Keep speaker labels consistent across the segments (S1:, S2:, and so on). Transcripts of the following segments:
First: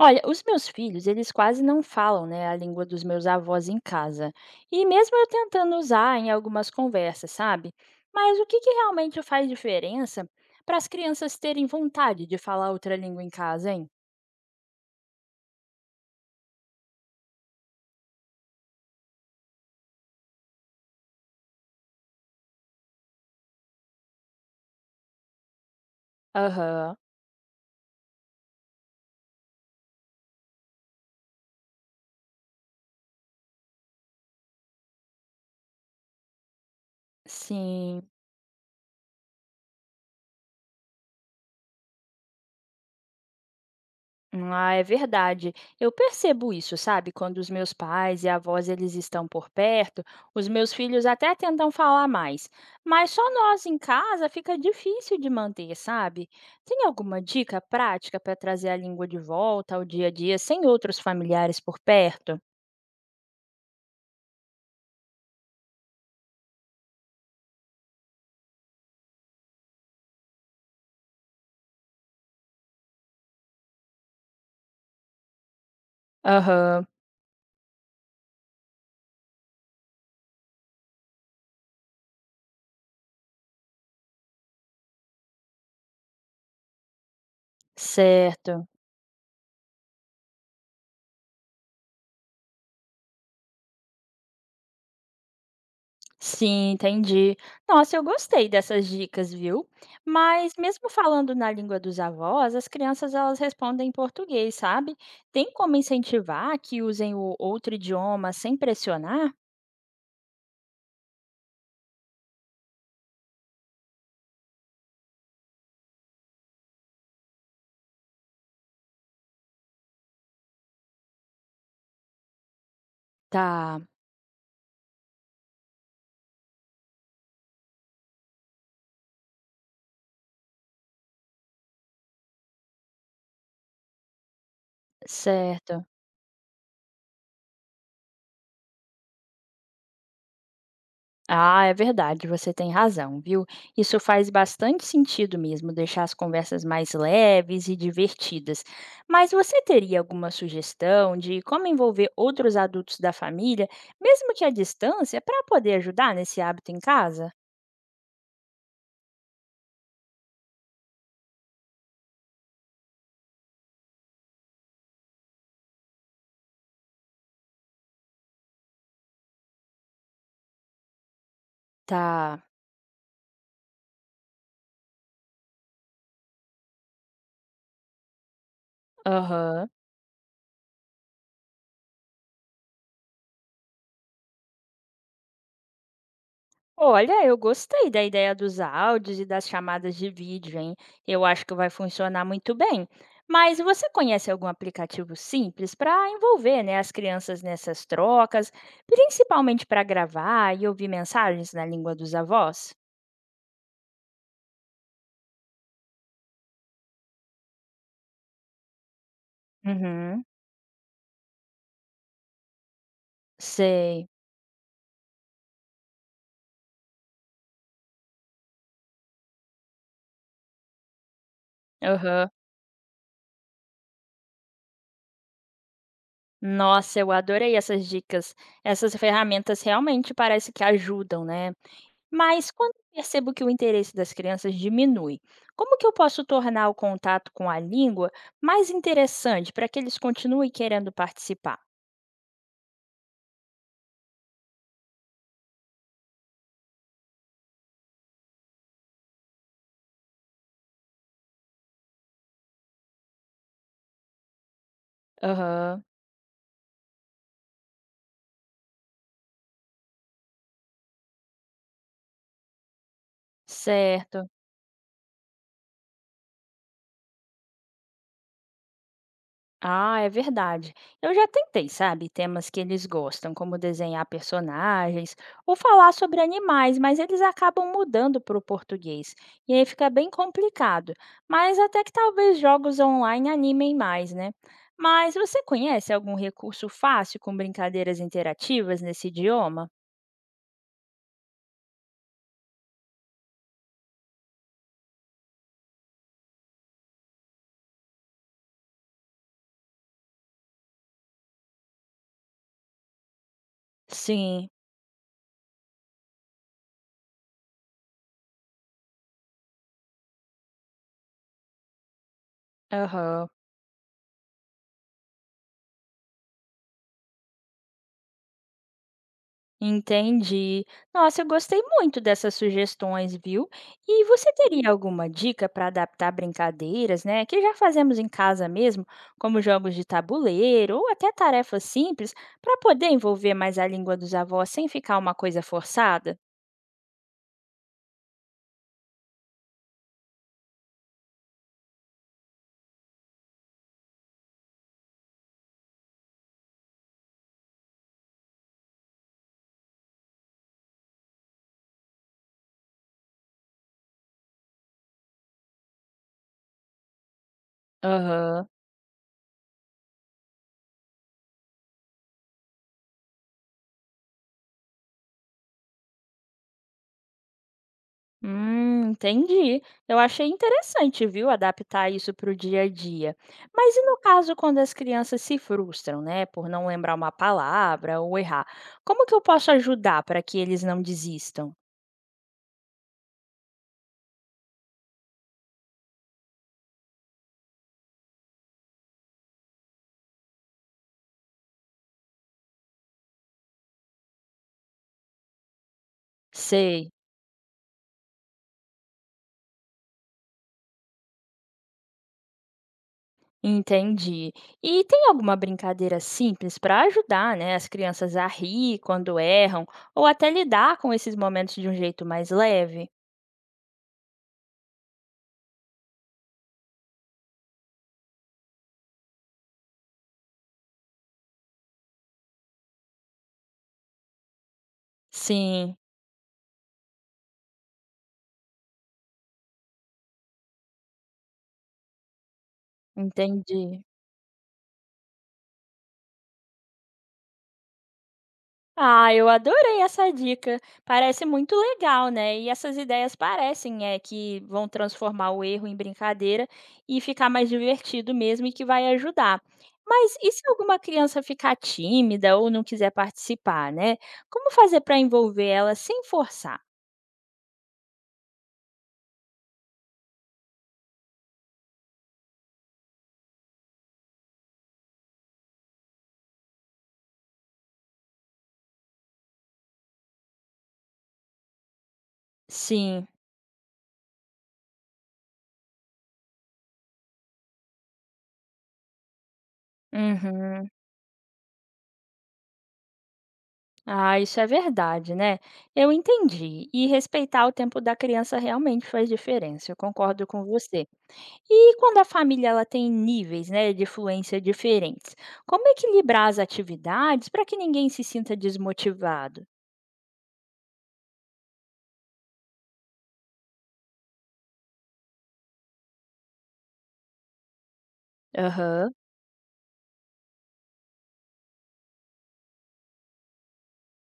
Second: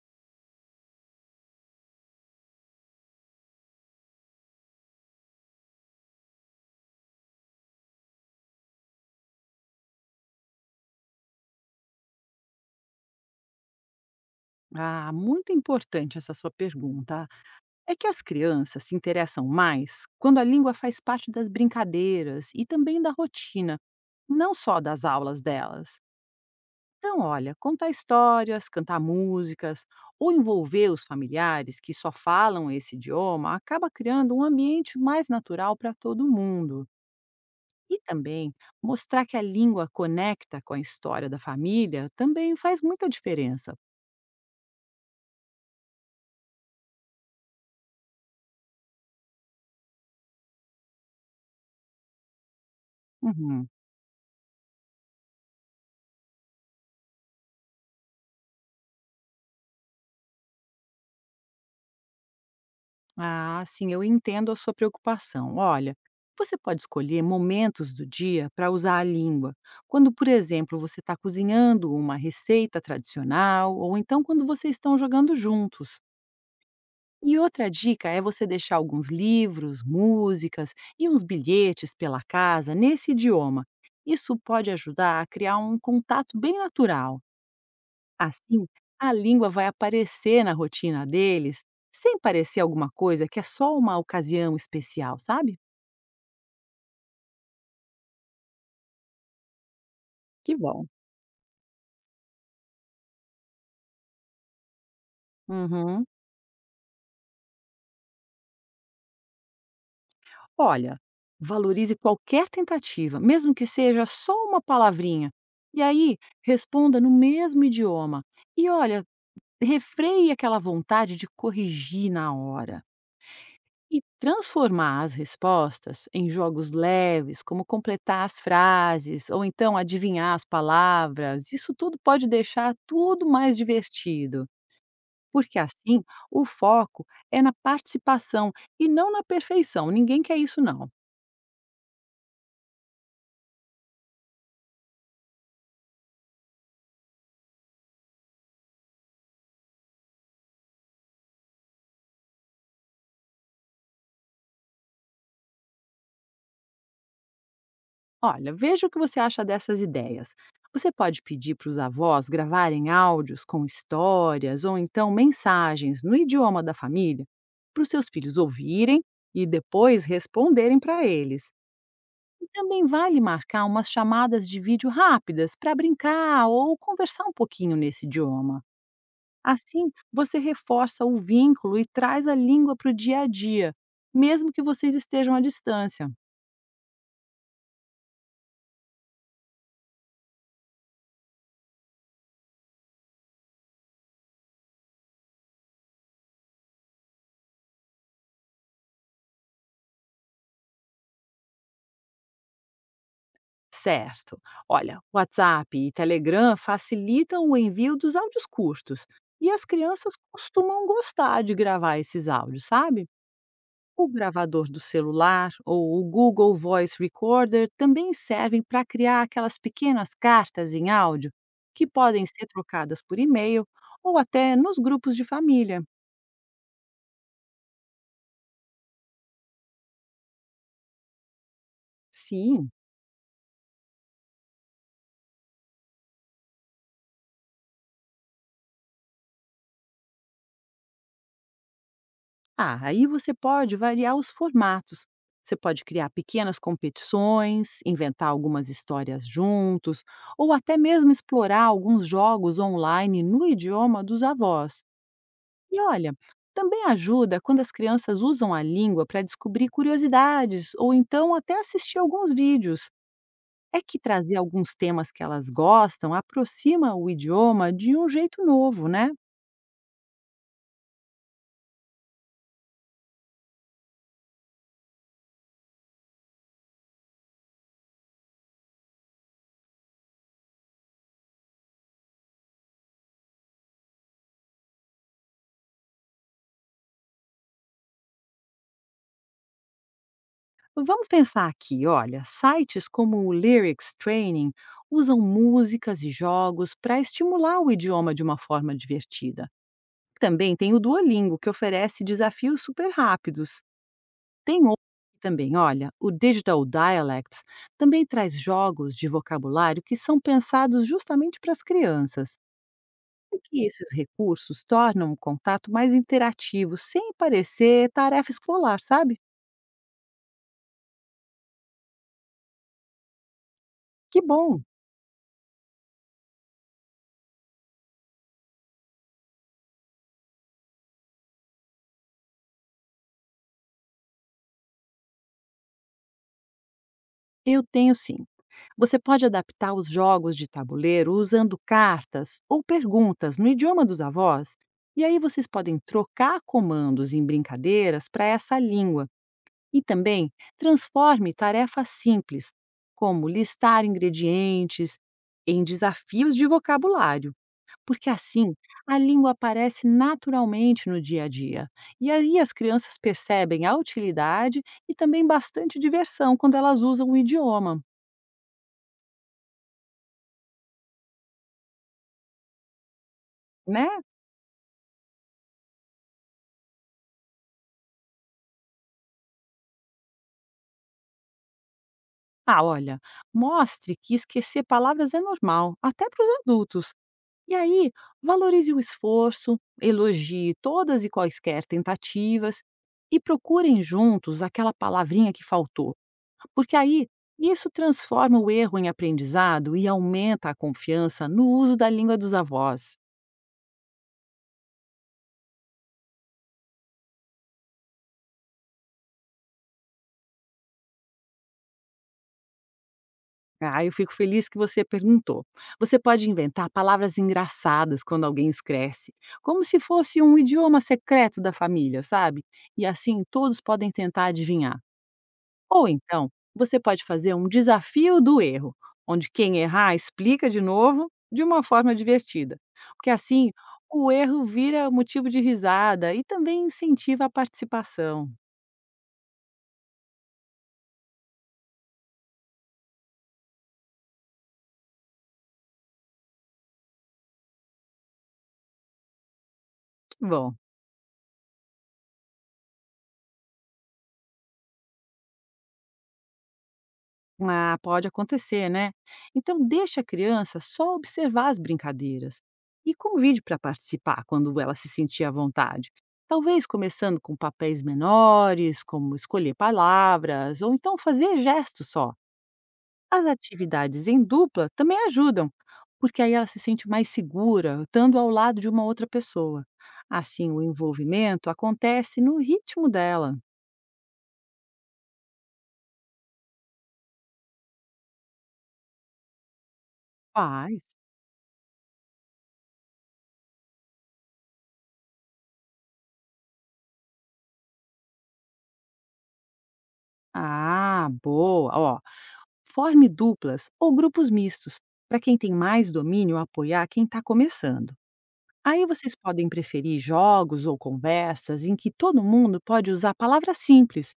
S1: Olha, os meus filhos, eles quase não falam, né, a língua dos meus avós em casa. E mesmo eu tentando usar em algumas conversas, sabe? Mas o que que realmente faz diferença para as crianças terem vontade de falar outra língua em casa, hein?
S2: Ah, muito importante essa sua pergunta. É que as crianças se interessam mais quando a língua faz parte das brincadeiras e também da rotina, não só das aulas delas.
S1: Aham,
S2: Então, olha, contar histórias, cantar músicas ou envolver os familiares que só falam esse idioma acaba criando um ambiente mais natural para todo mundo. E
S1: sim.
S2: também mostrar que a língua conecta com a história da família também faz muita diferença.
S1: Ah, é verdade. Eu percebo isso, sabe? Quando os meus pais e avós eles estão por perto, os meus filhos até tentam falar mais, mas só nós
S2: Uhum.
S1: em casa fica difícil de manter, sabe? Tem alguma dica prática para trazer a língua de volta ao dia a dia sem outros familiares por perto?
S2: Ah, sim, eu entendo a sua preocupação. Olha, você pode escolher momentos do dia para usar a língua. Quando, por exemplo, você está cozinhando uma receita tradicional, ou então quando vocês estão jogando juntos.
S1: Aham,
S2: E outra dica é você deixar alguns livros, músicas e uns bilhetes pela casa nesse idioma. Isso pode ajudar a criar um contato bem natural.
S1: certo.
S2: Assim, a língua vai aparecer na rotina deles, sem parecer alguma coisa que é só uma ocasião especial, sabe?
S1: Sim, entendi. Nossa, eu gostei dessas dicas, viu? Mas
S2: Que bom.
S1: mesmo falando na língua dos avós, as crianças elas respondem em português, sabe? Tem como
S2: Uhum.
S1: incentivar que usem o outro idioma sem pressionar?
S2: Olha, valorize qualquer tentativa, mesmo que seja só uma palavrinha. E aí, responda no mesmo idioma. E olha, refreie aquela vontade de corrigir na hora.
S1: Tá,
S2: E transformar as respostas em jogos leves, como completar as frases ou então adivinhar as palavras, isso tudo pode deixar tudo mais divertido, porque
S1: certo.
S2: assim o foco é na participação e não na perfeição. Ninguém quer isso, não.
S1: Ah, é verdade, você tem razão, viu? Isso faz bastante sentido mesmo, deixar as conversas mais leves e divertidas. Mas você teria alguma sugestão de como envolver outros adultos da família, mesmo que à distância, para poder ajudar nesse hábito em casa?
S2: Olha, veja o que você acha dessas ideias. Você pode pedir para os avós gravarem áudios com histórias ou então mensagens no idioma da família para os seus filhos ouvirem e depois responderem para eles.
S1: Tá.
S2: E também vale marcar umas chamadas de vídeo rápidas para brincar ou conversar um pouquinho nesse idioma.
S1: Aham.
S2: Assim, você reforça o vínculo e traz a língua para o dia a dia, mesmo que vocês estejam à distância.
S1: Olha, eu gostei da ideia dos áudios e das chamadas de vídeo, hein? Eu acho que vai funcionar muito bem. Mas você conhece algum aplicativo simples para envolver, né, as crianças nessas trocas, principalmente para gravar e ouvir mensagens na língua dos avós?
S2: Certo. Olha, WhatsApp e Telegram facilitam o envio dos áudios curtos e as crianças
S1: Uhum,
S2: costumam gostar de gravar esses áudios, sabe?
S1: sei.
S2: O gravador do celular ou o Google Voice Recorder também servem para criar aquelas pequenas cartas em áudio que podem
S1: Aham.
S2: ser trocadas por e-mail ou até nos grupos de família.
S1: Nossa, eu adorei essas dicas. Essas ferramentas realmente parece que ajudam, né? Mas
S2: Sim,
S1: quando eu percebo que o interesse das crianças diminui, como que eu posso tornar o contato com a língua mais interessante para que eles continuem querendo participar?
S2: ah, aí você pode variar os formatos. Você pode criar pequenas competições, inventar algumas histórias juntos, ou até mesmo explorar alguns jogos online no idioma dos avós. E
S1: Aham,
S2: olha, também ajuda quando as crianças usam a língua para descobrir curiosidades ou então até assistir alguns vídeos. É que
S1: certo.
S2: trazer alguns temas que elas gostam aproxima o idioma de um jeito novo, né?
S1: Ah, é verdade. Eu já tentei, sabe, temas que eles gostam, como desenhar personagens ou falar sobre animais, mas eles acabam mudando para o português. E aí fica bem complicado. Mas até que talvez jogos online animem mais, né? Mas você conhece algum recurso fácil com brincadeiras interativas nesse idioma?
S2: Vamos pensar aqui, olha, sites como o Lyrics Training usam músicas e jogos para estimular o idioma de uma forma divertida. Também tem o Duolingo, que oferece desafios super rápidos.
S1: Sim,
S2: Tem outro também, olha, o Digital Dialects também traz jogos de vocabulário que são pensados justamente para as crianças.
S1: aham.
S2: E que esses recursos tornam o contato mais interativo, sem parecer tarefa escolar, sabe?
S1: Entendi. Nossa, eu gostei muito dessas sugestões, viu? E
S2: Que
S1: você
S2: bom!
S1: teria alguma dica para adaptar brincadeiras, né, que já fazemos em casa mesmo, como jogos de tabuleiro ou até tarefas simples, para poder envolver mais a língua dos avós sem ficar uma coisa forçada?
S2: Eu tenho sim. Você pode adaptar os jogos de tabuleiro usando cartas ou perguntas no idioma dos avós, e aí vocês podem trocar comandos em brincadeiras para essa língua. E também transforme tarefas simples, como listar ingredientes, em desafios de vocabulário, porque
S1: Aham.
S2: assim a língua aparece naturalmente no dia a dia. E aí as crianças percebem a utilidade e também bastante diversão quando elas usam o idioma.
S1: Entendi. Eu achei interessante, viu, adaptar isso para o dia a dia. Mas e
S2: Né?
S1: no caso quando as crianças se frustram, né, por não lembrar uma palavra ou errar? Como que eu posso ajudar para que eles não desistam?
S2: Ah, olha, mostre que esquecer palavras é normal, até para os adultos. E aí, valorize o esforço, elogie todas e quaisquer tentativas e procurem juntos aquela palavrinha que faltou, porque
S1: Sei,
S2: aí isso transforma o erro em aprendizado e aumenta a confiança no uso da língua dos avós.
S1: entendi. E tem alguma brincadeira simples para ajudar, né, as crianças a rir quando erram ou até lidar com esses momentos de um jeito mais leve?
S2: Ah, eu fico feliz que você perguntou. Você pode inventar palavras engraçadas quando alguém escreve, como se fosse um idioma secreto da família, sabe? E assim todos podem tentar adivinhar.
S1: Sim,
S2: Ou então, você pode fazer um desafio do erro, onde quem errar explica de novo de uma forma divertida. Porque assim,
S1: entendi.
S2: o erro vira motivo de risada e também incentiva a participação.
S1: Ah, eu adorei essa dica. Parece muito legal, né? E essas ideias parecem que vão transformar o erro em brincadeira e ficar mais divertido mesmo e que vai ajudar. Mas
S2: Que
S1: e se
S2: bom,
S1: alguma criança ficar tímida ou não quiser participar, né? Como fazer para envolver ela sem forçar?
S2: ah, pode acontecer, né? Então, deixe a criança só observar as brincadeiras e convide para participar quando ela se sentir à vontade. Talvez começando com papéis menores, como escolher palavras ou então fazer gestos só.
S1: Sim.
S2: As atividades em dupla também ajudam, porque aí ela se sente mais segura estando ao lado de uma outra pessoa. Assim, o
S1: Uhum.
S2: envolvimento acontece no ritmo dela.
S1: Ah, isso é verdade, né? Eu entendi. E respeitar o tempo da criança realmente faz diferença. Eu concordo com você.
S2: Faz.
S1: E quando a família ela tem níveis, né, de fluência diferentes, como equilibrar as atividades para que ninguém se sinta desmotivado?
S2: Ah, boa. Ó, forme duplas ou grupos mistos, para quem tem mais domínio apoiar quem está começando. Aí
S1: Aham.
S2: vocês podem preferir jogos ou conversas em que todo mundo pode usar palavras simples.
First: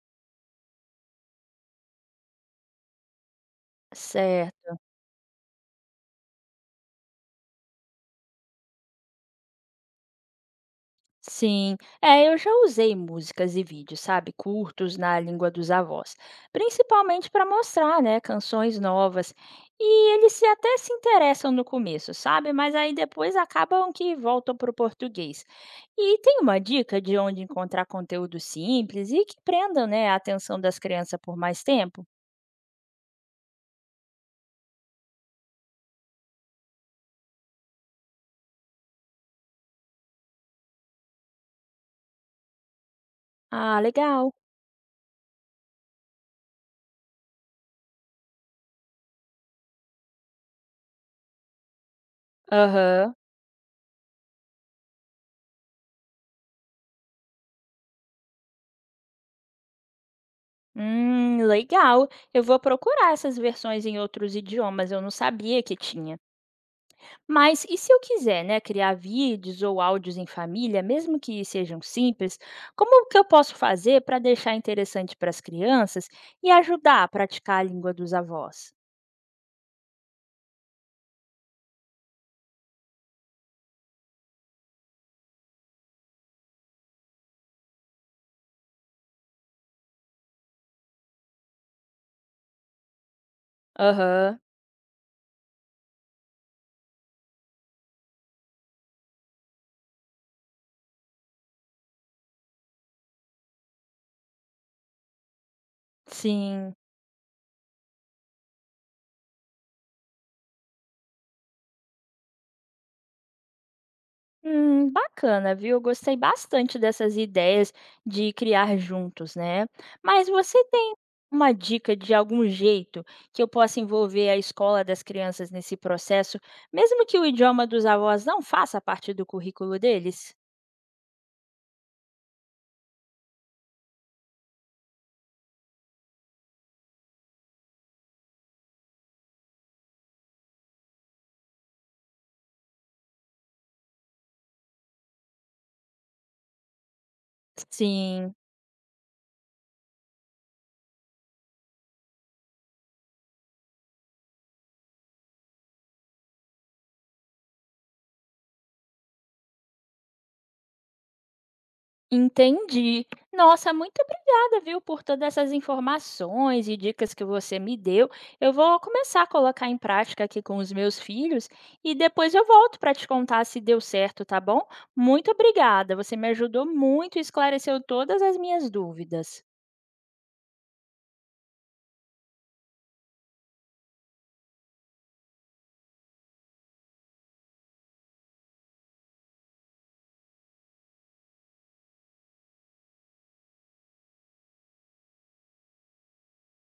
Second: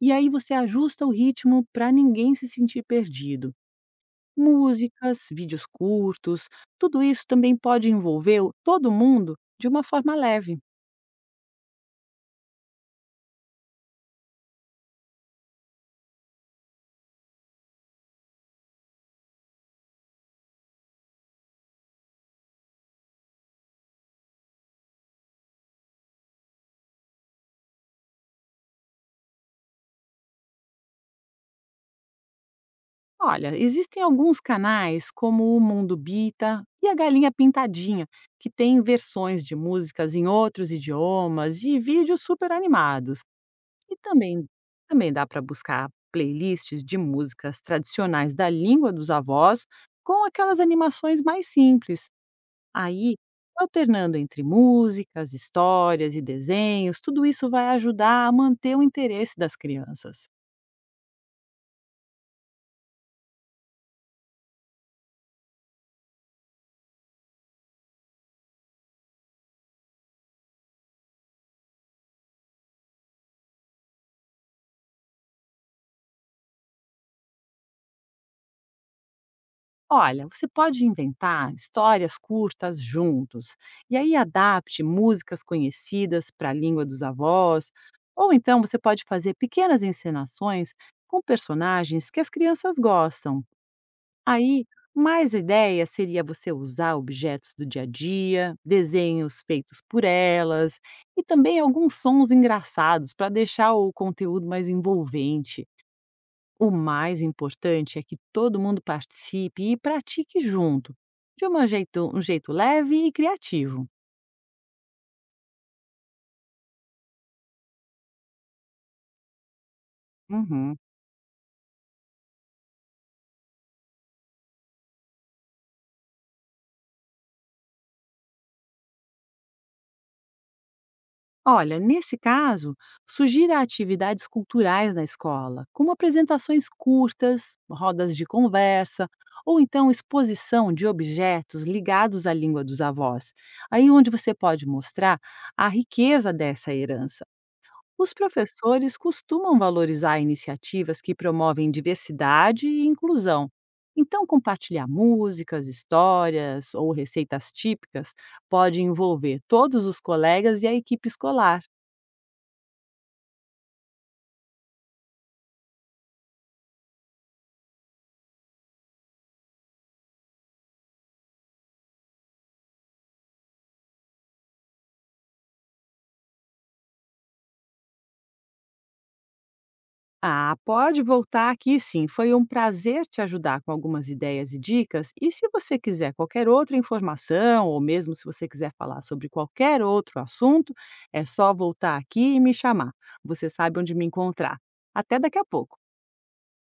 S2: E aí você ajusta o ritmo para ninguém se sentir perdido.
S1: Certo.
S2: Músicas, vídeos curtos, tudo isso também pode envolver todo mundo de uma forma leve.
S1: Sim, eu já usei músicas e vídeos, sabe, curtos na língua dos avós, principalmente para mostrar, né, canções novas. E eles até se interessam no começo, sabe, mas aí depois acabam que voltam para o português. E tem uma dica de onde encontrar conteúdo simples e que prendam, né, a atenção das crianças por mais tempo?
S2: Olha, existem alguns canais como o Mundo Bita e a Galinha Pintadinha, que têm versões de músicas em outros idiomas e vídeos super animados.
S1: Ah,
S2: E
S1: legal.
S2: também, também dá para buscar playlists de músicas tradicionais da língua dos avós com aquelas animações mais simples.
S1: Aham.
S2: Aí, alternando entre músicas, histórias e desenhos, tudo isso vai ajudar a manter o interesse das crianças.
S1: Legal. Eu vou procurar essas versões em outros idiomas, eu não sabia que tinha. Mas e se eu quiser, né, criar vídeos ou áudios em família, mesmo que sejam simples, como que eu posso fazer para deixar interessante para as crianças e ajudar a praticar a língua dos avós?
S2: Olha, você pode inventar histórias curtas juntos, e aí adapte músicas conhecidas para a língua dos avós, ou então você pode fazer pequenas encenações com personagens que as crianças gostam.
S1: Aham,
S2: Aí, mais ideia seria você usar objetos do dia a dia, desenhos feitos por elas e também alguns sons engraçados para deixar o conteúdo mais envolvente. O
S1: sim.
S2: mais importante é que todo mundo participe e pratique junto, de um jeito leve e criativo.
S1: Bacana, viu? Eu gostei bastante dessas ideias de criar juntos, né? Mas você
S2: Uhum.
S1: tem uma dica de algum jeito que eu possa envolver a escola das crianças nesse processo, mesmo que o idioma dos avós não faça parte do currículo deles?
S2: Olha, nesse caso, sugira atividades culturais na escola, como apresentações curtas, rodas de conversa, ou então exposição de objetos ligados à língua dos avós. Aí onde você pode mostrar a riqueza dessa herança. Os
S1: Sim,
S2: professores costumam valorizar iniciativas que promovem diversidade e inclusão. Então, compartilhar músicas, histórias ou receitas típicas pode envolver todos os colegas e a equipe escolar.
S1: entendi. Nossa, muito obrigada, viu, por todas essas informações e dicas que você me deu. Eu vou começar a colocar em prática aqui com os meus filhos e depois eu volto para te contar se deu certo, tá bom? Muito obrigada, você me ajudou muito e esclareceu todas as minhas dúvidas.
S2: Ah, pode voltar aqui sim. Foi um prazer te ajudar com algumas ideias e dicas. E se você quiser qualquer outra informação, ou mesmo se você quiser falar sobre qualquer outro assunto, é só voltar aqui e me chamar. Você sabe onde me encontrar. Até daqui a pouco.